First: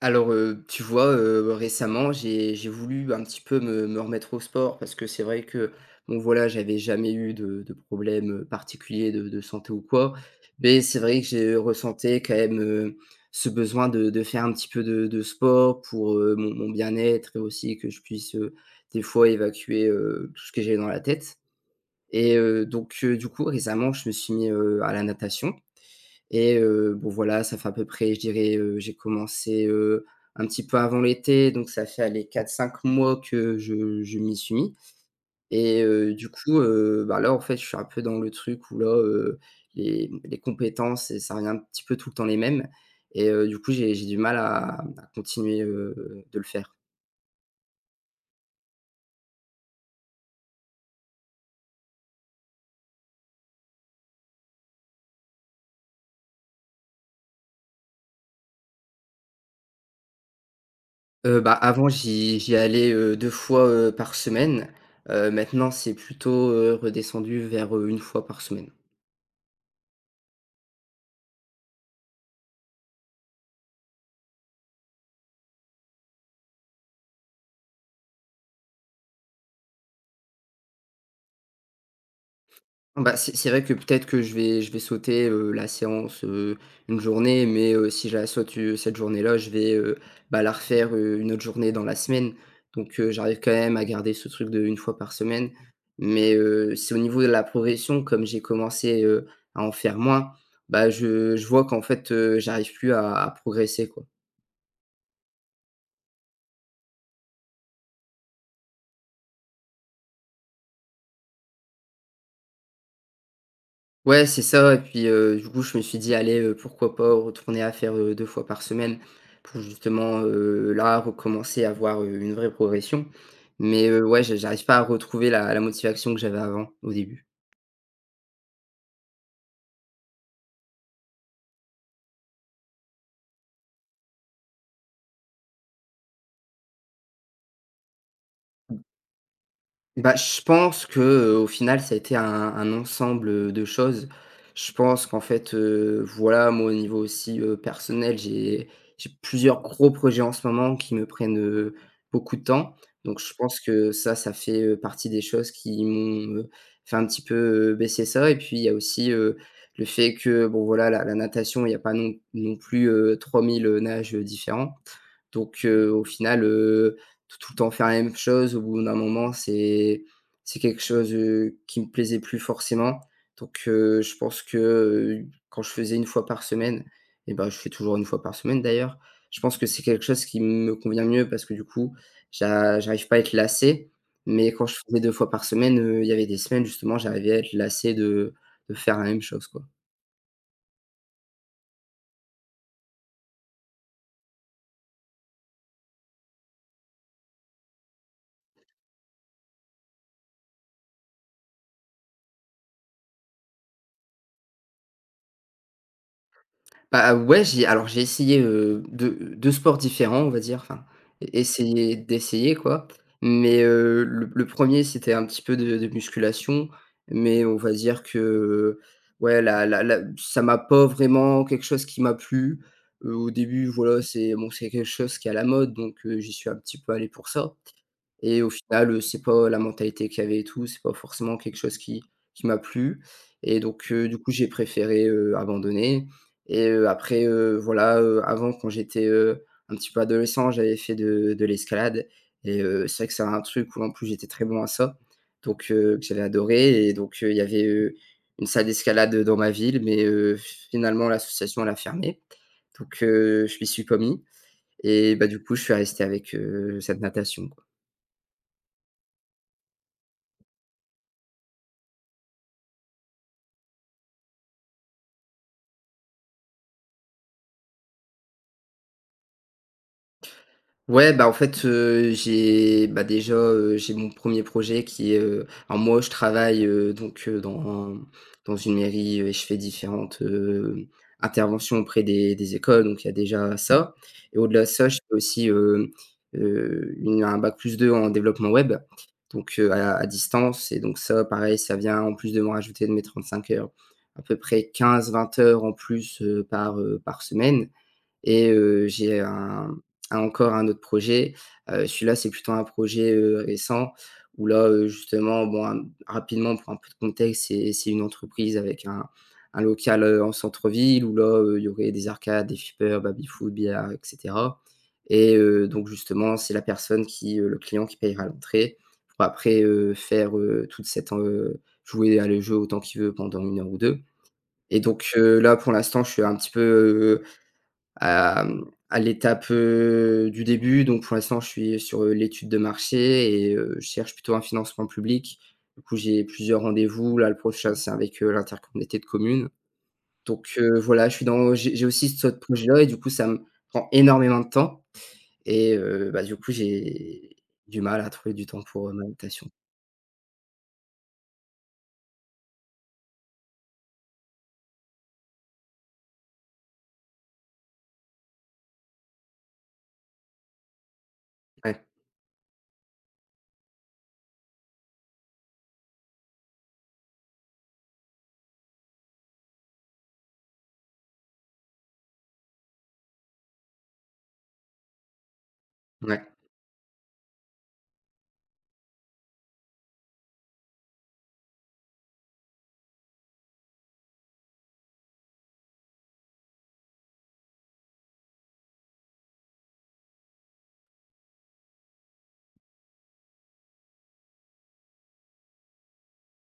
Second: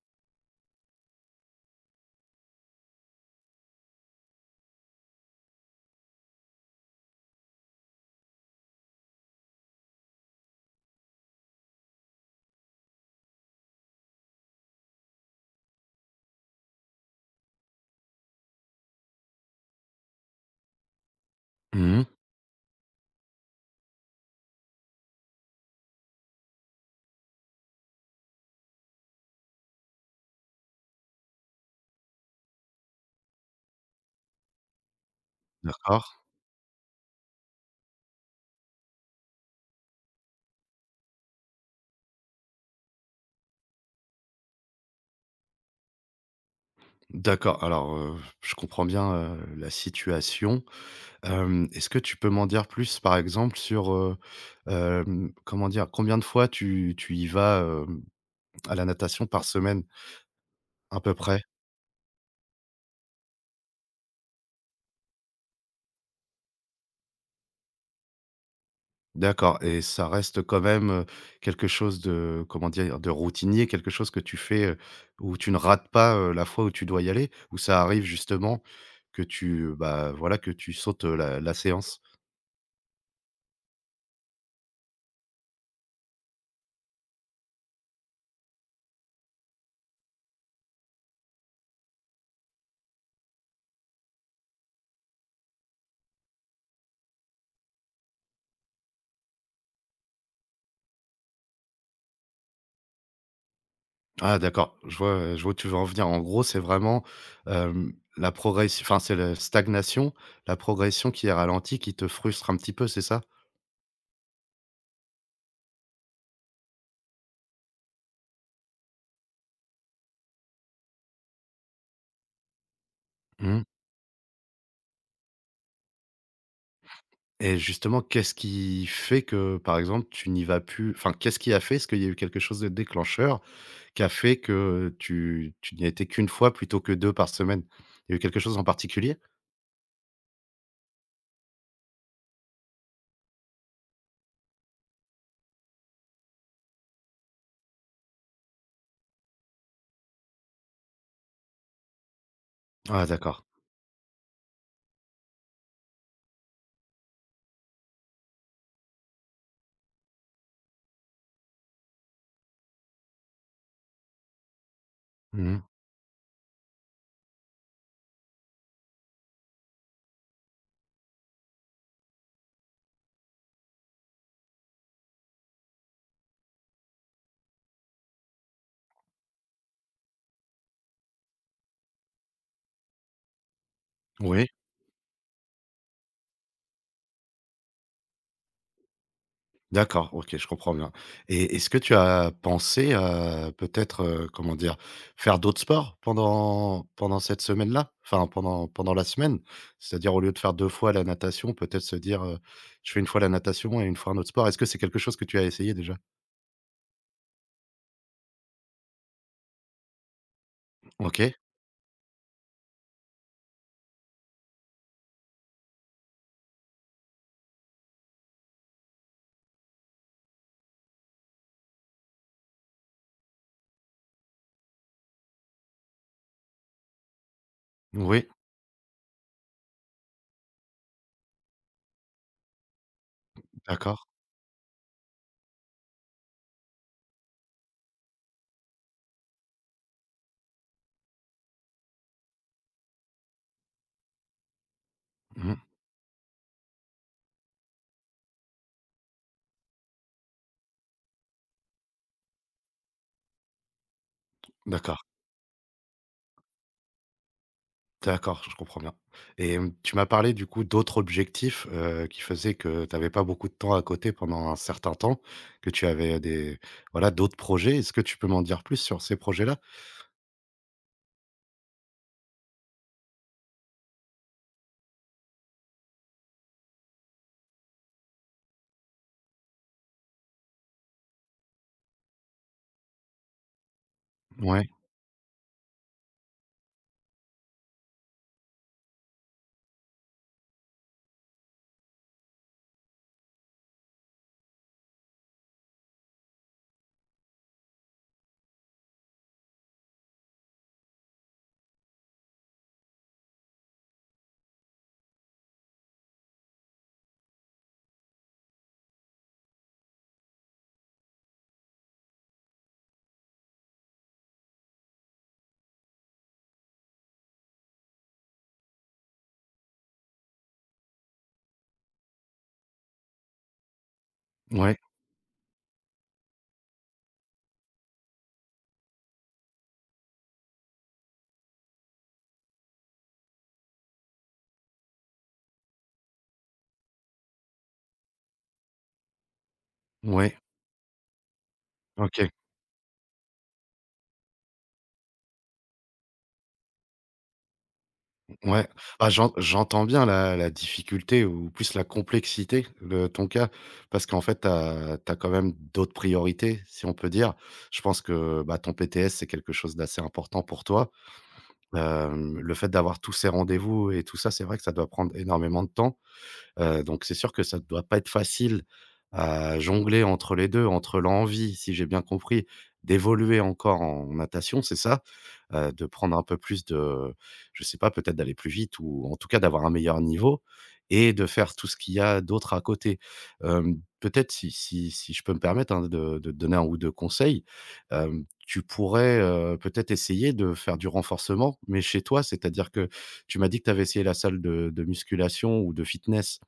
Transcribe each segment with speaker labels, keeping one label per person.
Speaker 1: Alors, tu vois, récemment, j'ai voulu un petit peu me remettre au sport parce que c'est vrai que, bon, voilà, j'avais jamais eu de problème, particulier de santé ou quoi. Mais c'est vrai que j'ai ressenti quand même, ce besoin de faire un petit peu de sport pour, mon bien-être et aussi que je puisse, des fois évacuer, tout ce que j'ai dans la tête
Speaker 2: Mmh.
Speaker 1: et donc du coup récemment je me suis mis, à la natation. Et bon voilà, ça fait à peu près, je dirais, j'ai commencé, un petit peu avant l'été, donc ça fait les quatre cinq mois que je m'y suis mis. Et
Speaker 2: D'accord,
Speaker 1: du coup, bah, là, en fait, je suis un peu dans le truc où là, les compétences et ça revient un petit peu tout le temps les mêmes. Et du coup, j'ai du mal à continuer, de le faire.
Speaker 2: d'accord. Alors, je comprends bien, la situation. Est-ce que tu peux m'en dire plus, par exemple, sur, comment dire? Combien de fois tu y vas, à la natation par semaine, à peu près?
Speaker 1: Bah, avant, j'y allais, 2 fois, par semaine. Maintenant, c'est plutôt, redescendu vers, 1 fois par semaine.
Speaker 2: D'accord, et ça reste quand même, quelque chose de, comment dire? De routinier, quelque chose que tu fais, où tu ne rates pas, la fois où tu dois y aller? Où ça arrive justement que tu, bah, voilà, que tu sautes, la séance?
Speaker 1: Bah, c'est vrai que peut-être que je vais sauter, la séance, une journée, mais si je la saute, cette journée-là, je vais, bah, la refaire, une autre journée dans la semaine. Donc j'arrive quand même à garder ce truc de 1 fois par semaine. Mais c'est au niveau de la progression, comme j'ai commencé, à en faire moins, bah, je vois qu'en fait, j'arrive plus à progresser, quoi.
Speaker 2: Ah, d'accord, je vois où tu veux en venir. En gros, c'est vraiment, la progression, enfin, c'est la stagnation, la progression qui est ralentie, qui te frustre un petit peu, c'est ça?
Speaker 1: Ouais, c'est ça. Et puis, du coup, je me suis dit: «Allez, pourquoi pas retourner à faire, 2 fois par semaine ?» Pour justement, là, recommencer à avoir, une vraie progression,
Speaker 2: Mmh.
Speaker 1: mais ouais, je j'arrive pas à retrouver la motivation que j'avais avant, au début.
Speaker 2: Et justement, qu'est-ce qui fait que, par exemple, tu n'y vas plus? Enfin, qu'est-ce qui a fait? Est-ce qu'il y a eu quelque chose de déclencheur qui a fait que tu n'y étais qu'une fois plutôt que 2 par semaine? Il y a eu quelque chose en particulier?
Speaker 1: Bah, je pense que, au final, ça a été un ensemble, de choses. Je pense qu'en fait, voilà, moi, au niveau aussi, personnel, j'ai plusieurs gros projets en ce moment qui me prennent, beaucoup de temps.
Speaker 2: Ah,
Speaker 1: Donc je
Speaker 2: d'accord.
Speaker 1: pense que ça fait, partie des choses qui m'ont, fait un petit peu, baisser ça. Et puis il y a aussi, le fait que, bon, voilà, la natation, il n'y a pas non plus, 3 000, nages, différents.
Speaker 2: Mmh.
Speaker 1: Donc au final, tout le temps faire la même chose, au bout d'un moment, c'est quelque chose, qui me plaisait plus forcément. Donc je pense que, quand je faisais 1 fois par semaine, et ben je fais toujours 1 fois par semaine d'ailleurs, je pense que c'est quelque chose qui me convient mieux parce que du coup, j'arrive pas à être lassé.
Speaker 2: Oui.
Speaker 1: Mais quand je faisais 2 fois par semaine, il y avait des semaines justement, j'arrivais à être lassé de faire la même chose, quoi.
Speaker 2: D'accord, OK, je comprends bien. Et est-ce que tu as pensé à peut-être, comment dire? Faire d'autres sports pendant cette semaine-là? Enfin, pendant la semaine? C'est-à-dire au lieu de faire 2 fois la natation, peut-être se dire, «Je fais une fois la natation et une fois un autre sport». Est-ce que c'est quelque chose que tu as essayé déjà?
Speaker 1: Bah, ouais, j'ai alors j'ai essayé, 2 sports différents, on va dire, enfin, é
Speaker 2: OK,
Speaker 1: essayer d'essayer quoi, mais, le 1 c'était un petit peu de musculation, mais on va dire que, ouais, la ça m'a pas vraiment quelque chose qui m'a plu. Au début, voilà, c'est bon, c'est quelque chose qui est à la mode, donc, j'y suis un petit peu allé pour ça.
Speaker 2: oui,
Speaker 1: Et au final, c'est pas la mentalité qu'il y avait et tout, c'est pas forcément quelque chose qui m'a plu. Et donc
Speaker 2: d'accord.
Speaker 1: du coup, j'ai préféré, abandonner. Et après, voilà, avant quand j'étais, un petit peu adolescent, j'avais fait de l'escalade. Et c'est vrai que c'est un truc où en plus j'étais très bon à ça,
Speaker 2: Mmh,
Speaker 1: donc que j'avais adoré. Et donc il y avait, une salle d'escalade dans ma ville, mais finalement l'association elle a fermé. Donc je m'y suis pas mis
Speaker 2: d'accord.
Speaker 1: et bah, du coup, je suis resté avec, cette natation.
Speaker 2: D'accord, je comprends bien. Et tu m'as parlé du coup d'autres objectifs, qui faisaient que tu avais pas beaucoup de temps à côté pendant un certain temps, que tu avais des voilà, d'autres projets. Est-ce que tu peux m'en dire plus sur ces projets-là?
Speaker 1: Ouais, bah, en fait, déjà, j'ai mon premier projet qui est, alors moi, je travaille, donc dans une mairie, et je fais différentes, interventions auprès des écoles, donc il y a déjà ça. Et au-delà
Speaker 2: Ouais,
Speaker 1: de ça, je fais aussi, une un bac+2 en développement web, donc à distance. Et donc ça, pareil, ça vient en plus de me rajouter de mes 35 heures, à peu près 15-20 heures en plus, par semaine. Et j'ai un encore un autre projet, celui-là, c'est plutôt un projet, récent où là, justement, bon, rapidement pour un peu de contexte, c'est une entreprise avec un local, en centre-ville où là, il y aurait des arcades, des flippers, baby-foot, billard et cetera. Et donc justement, c'est la personne qui, le client qui payera l'entrée pour après, faire, toute cette en jouer à le jeu autant qu'il veut pendant une heure ou 2.
Speaker 2: ouais,
Speaker 1: Et donc là, pour l'instant, je suis un petit peu, à l'étape, du début. Donc pour l'instant, je suis sur, l'étude de marché. Et je cherche plutôt un financement public. Du coup, j'ai plusieurs rendez-vous. Là, le prochain, c'est avec, l'intercommunauté de communes.
Speaker 2: ouais,
Speaker 1: Donc voilà, je suis dans j'ai aussi ce
Speaker 2: OK,
Speaker 1: projet-là. Et du coup, ça me prend énormément de temps. Et bah, du coup, j'ai du mal à trouver du temps
Speaker 2: ouais.
Speaker 1: pour, ma
Speaker 2: Ah,
Speaker 1: natation.
Speaker 2: j'entends bien la difficulté ou plus la complexité de ton cas, parce qu'en fait, tu as quand même d'autres priorités, si on peut dire. Je pense que, bah, ton PTS, c'est quelque chose d'assez important pour toi.
Speaker 1: Ouais,
Speaker 2: Le fait d'avoir tous ces rendez-vous et tout ça, c'est vrai que ça doit prendre énormément de temps. Donc c'est sûr que ça ne doit pas être facile à jongler entre les 2, entre l'envie, si j'ai bien compris, d'évoluer encore en natation, c'est ça? De prendre
Speaker 1: ouais.
Speaker 2: un peu plus de, je sais pas, peut-être d'aller plus vite ou en tout cas d'avoir un meilleur niveau et de faire tout ce qu'il y a d'autre à côté. Peut-être si je peux me permettre, hein, de te donner un ou 2 conseils, tu pourrais, peut-être essayer de faire du renforcement, mais chez toi. C'est-à-dire que tu m'as dit que tu avais essayé la salle de musculation ou de fitness.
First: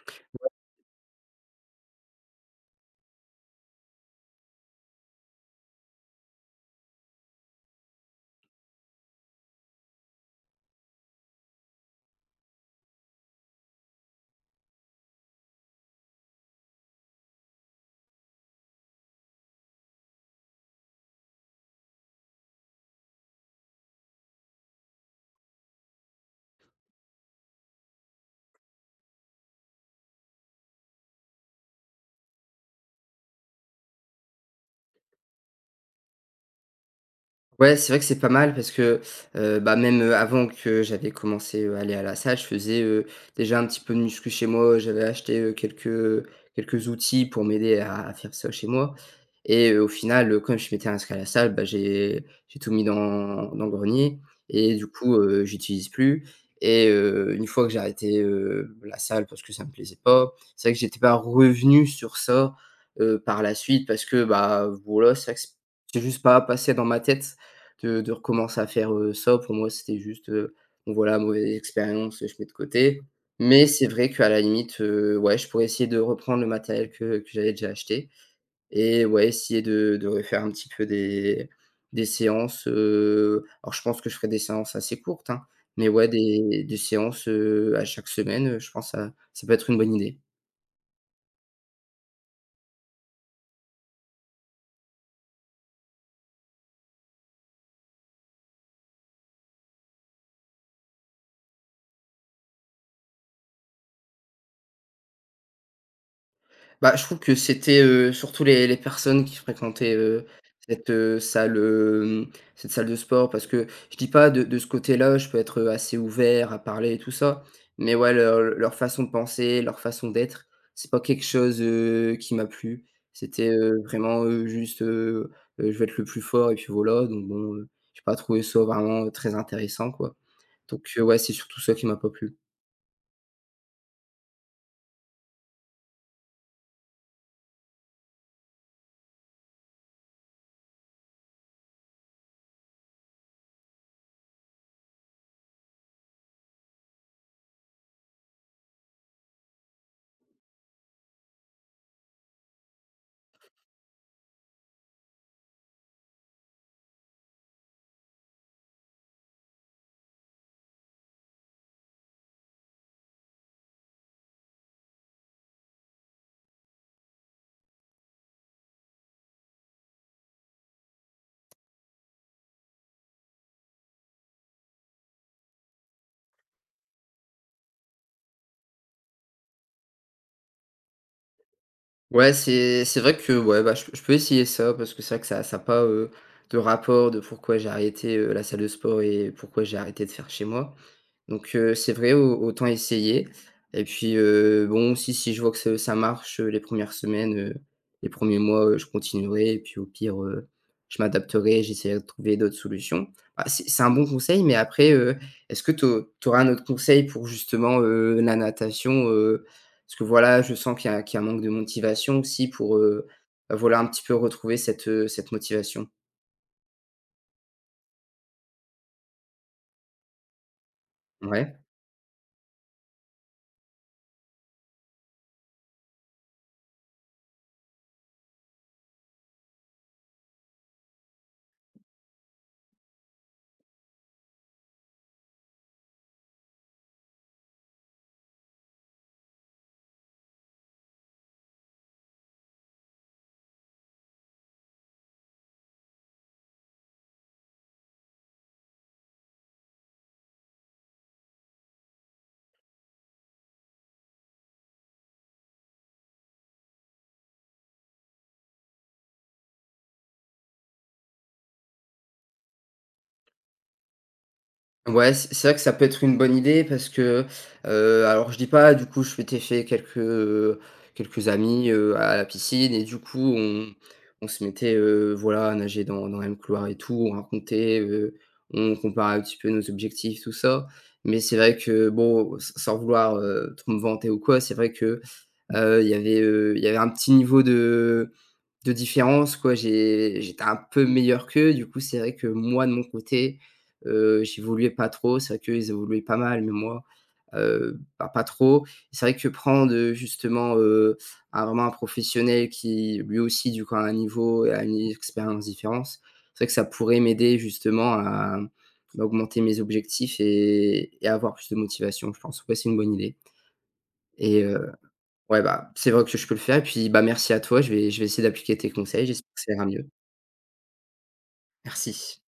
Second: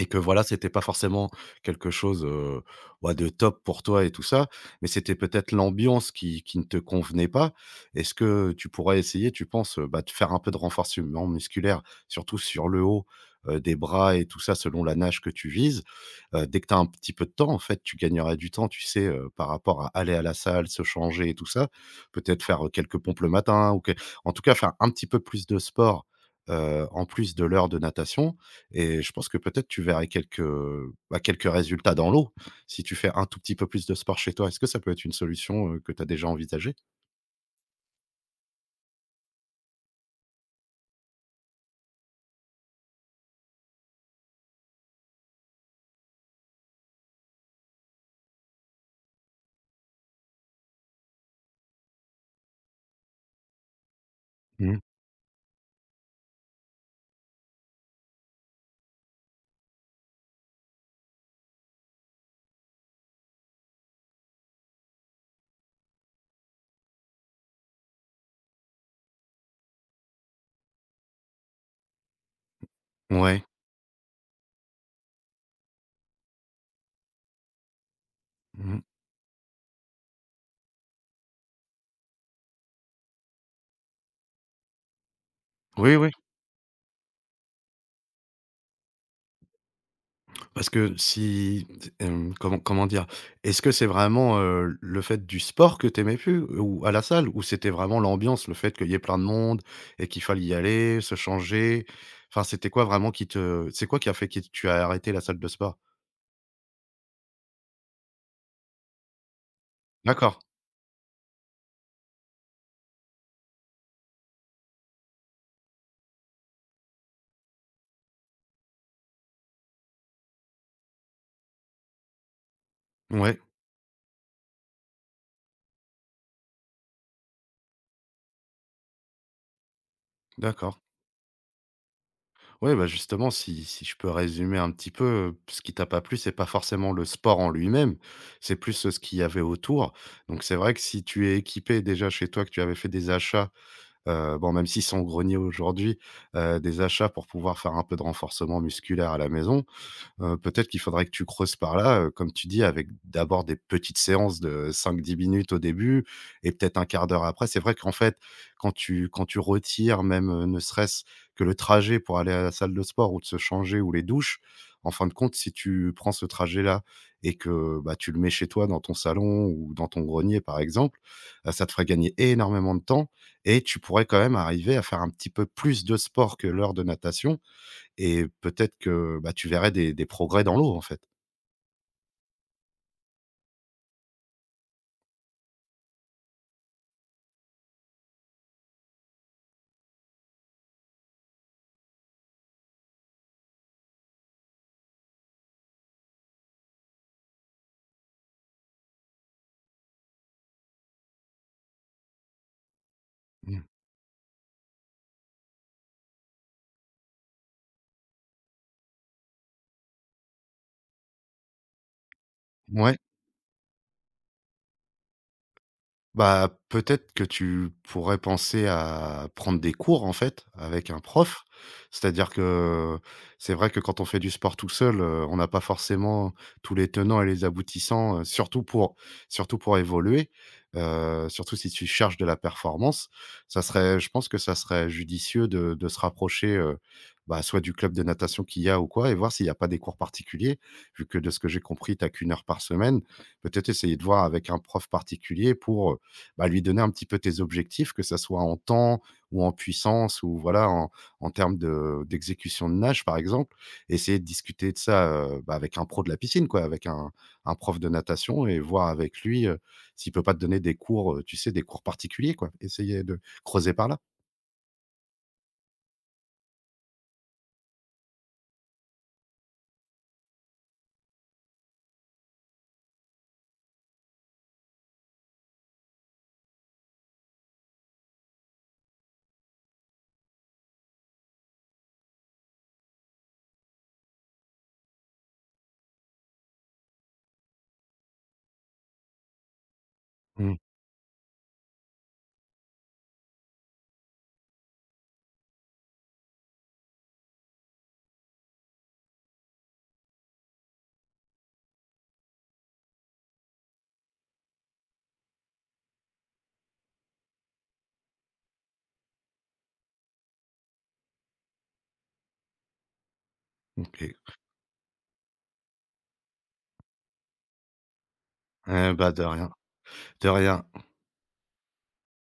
Speaker 2: Et que voilà, c'était pas forcément quelque chose, bah, de top pour toi et tout ça, mais c'était peut-être l'ambiance qui ne te convenait pas. Est-ce que tu pourrais essayer, tu penses, bah, de faire un peu de renforcement musculaire, surtout sur le haut, des bras et tout ça selon la nage que tu vises? Dès que tu as un petit peu de temps, en fait, tu gagnerais du temps, tu sais, par rapport à aller à la salle, se changer et tout ça. Peut-être faire, quelques pompes le matin ou que en tout cas, faire un petit peu plus de sport, en plus de l'heure de natation, et je pense que peut-être tu verrais quelques, bah, quelques résultats dans l'eau, si tu fais un tout petit peu plus de sport chez toi. Est-ce que ça peut être une solution, que tu as déjà envisagée?
Speaker 1: Ouais, c'est vrai que c'est pas mal parce que, bah, même, avant que j'avais commencé, à aller à la salle, je faisais, déjà un petit peu de muscu chez moi. J'avais acheté, quelques outils pour m'aider à faire ça chez moi. Et au final, comme je m'étais inscrit à la salle, bah, j'ai tout mis dans le grenier. Et
Speaker 2: Mmh.
Speaker 1: du coup, j'utilise plus. Et une fois que j'ai arrêté, la salle parce que ça me plaisait pas, c'est vrai que j'étais pas revenu sur ça, par la suite parce que, bah, voilà, c'est vrai que c'est juste pas passé dans ma tête de recommencer à faire, ça. Pour moi, c'était juste, bon voilà, mauvaise expérience, je mets de côté.
Speaker 2: Ouais.
Speaker 1: Mais c'est vrai qu'à la limite, ouais, je pourrais essayer de reprendre le matériel que j'avais déjà acheté,
Speaker 2: Mmh.
Speaker 1: et ouais, essayer de refaire un petit peu des séances, alors je pense que je ferai des séances assez courtes, hein, mais
Speaker 2: Oui,
Speaker 1: ouais,
Speaker 2: oui.
Speaker 1: des séances, à chaque semaine, je pense que ça peut être une bonne idée.
Speaker 2: Parce que si comment dire? Est-ce que c'est vraiment, le fait du sport que tu aimais plus ou à la salle? Ou c'était vraiment l'ambiance, le fait qu'il y ait plein de monde et qu'il fallait y aller, se changer? Enfin, c'est quoi qui a fait que tu as arrêté la salle de sport?
Speaker 1: Bah, je trouve que c'était, surtout les personnes qui fréquentaient,
Speaker 2: D'accord,
Speaker 1: cette, salle, cette salle de sport, parce que je dis pas de ce côté-là, je peux être, assez ouvert à parler et tout ça, mais ouais, leur façon de penser, leur façon d'être, c'est pas quelque chose, qui m'a plu.
Speaker 2: ouais,
Speaker 1: C'était, vraiment, juste, je vais être le plus fort et puis voilà, donc bon, j'ai pas trouvé ça vraiment, très intéressant, quoi.
Speaker 2: d'accord.
Speaker 1: Donc ouais, c'est surtout ça qui m'a pas plu.
Speaker 2: Ouais, bah, justement, si je peux résumer un petit peu, ce qui t'a pas plu, c'est pas forcément le sport en lui-même, c'est plus, ce qu'il y avait autour. Donc c'est vrai que si tu es équipé déjà chez toi, que tu avais fait des achats. Bon, même s'ils sont grogniers aujourd'hui, des achats pour pouvoir faire un peu de renforcement musculaire à la maison, peut-être qu'il faudrait que tu creuses par là, comme tu dis, avec d'abord des petites séances de cinq-dix minutes au début et peut-être un quart d'heure après. C'est vrai qu'en fait, quand tu retires même, ne serait-ce que le trajet pour aller à la salle de sport ou de se changer ou les douches, en fin de compte, si tu prends ce trajet-là et que, bah, tu le mets chez toi dans ton salon ou dans ton grenier, par exemple, ça te ferait gagner énormément de temps et tu pourrais quand même arriver à faire un petit peu plus de sport que l'heure de natation, et peut-être que, bah, tu verrais des progrès dans l'eau, en fait.
Speaker 1: Ouais, c'est vrai que, ouais, bah, je peux essayer ça, parce que c'est vrai que ça pas, de rapport de pourquoi j'ai arrêté, la salle de sport et pourquoi j'ai arrêté de faire chez moi. Donc c'est vrai, au autant essayer. Et puis, bon, si je vois que ce ça marche, les premières semaines, les premiers mois, je continuerai, et puis au pire, je m'adapterai, j'essaierai de trouver d'autres solutions. Bah,
Speaker 2: Mmh.
Speaker 1: c'est un bon conseil, mais après, est-ce que tu auras un autre conseil pour justement, la natation, parce que voilà, je sens qu'il y a un manque de motivation aussi pour,
Speaker 2: Ouais.
Speaker 1: bah, voilà, un petit peu retrouver cette, cette motivation.
Speaker 2: Bah, peut-être que tu pourrais penser à prendre des cours, en fait, avec un prof.
Speaker 1: Ouais.
Speaker 2: C'est-à-dire que c'est vrai que quand on fait du sport tout seul, on n'a pas forcément tous les tenants et les aboutissants, surtout pour évoluer, surtout si tu cherches de la performance. Ça serait Je pense que ça serait judicieux de se rapprocher, bah, soit du club de natation qu'il y a ou quoi, et voir s'il n'y a pas des cours particuliers. Vu que de ce que j'ai compris, tu qu'une heure par semaine, peut-être essayer de voir avec un prof particulier pour, bah, lui donner un petit peu tes objectifs, que ça soit en temps ou en puissance ou voilà, en, en termes de d'exécution de nage, par exemple. Essayer de discuter de ça, bah, avec un pro de la piscine, quoi, avec un prof de natation et voir avec lui, s'il peut pas te donner des cours, tu sais, des cours particuliers, quoi. Essayer de creuser par là.
Speaker 1: Ouais, c'est vrai que ça peut être une bonne idée parce que, alors je dis pas, du coup je m'étais fait quelques, quelques amis, à la piscine, et du coup on se mettait, voilà, à nager dans le même couloir et tout, on racontait, on comparait un petit peu nos objectifs, tout ça. Mais c'est vrai que bon, sans vouloir, trop me vanter ou quoi, c'est vrai que, il y avait un petit niveau de différence, quoi, j'étais
Speaker 2: Mmh.
Speaker 1: un peu meilleur qu'eux. Du coup, c'est vrai que moi, de mon côté, j'évoluais pas trop. C'est vrai qu'eux, ils évoluaient pas mal, mais moi, bah, pas trop. C'est vrai que prendre, justement, un vraiment un professionnel qui, lui aussi, du coup, a un niveau et a une expérience différente, c'est vrai que ça pourrait m'aider justement à, bah, augmenter mes objectifs et avoir plus de motivation, je pense. Ouais, c'est une bonne idée.
Speaker 2: OK.
Speaker 1: Et ouais, bah, c'est vrai que je peux le faire, et puis, bah, merci à toi. Je vais essayer d'appliquer tes
Speaker 2: Eh
Speaker 1: conseils.
Speaker 2: bah, de
Speaker 1: J'espère que
Speaker 2: rien,
Speaker 1: ça ira mieux.
Speaker 2: de rien.
Speaker 1: Merci.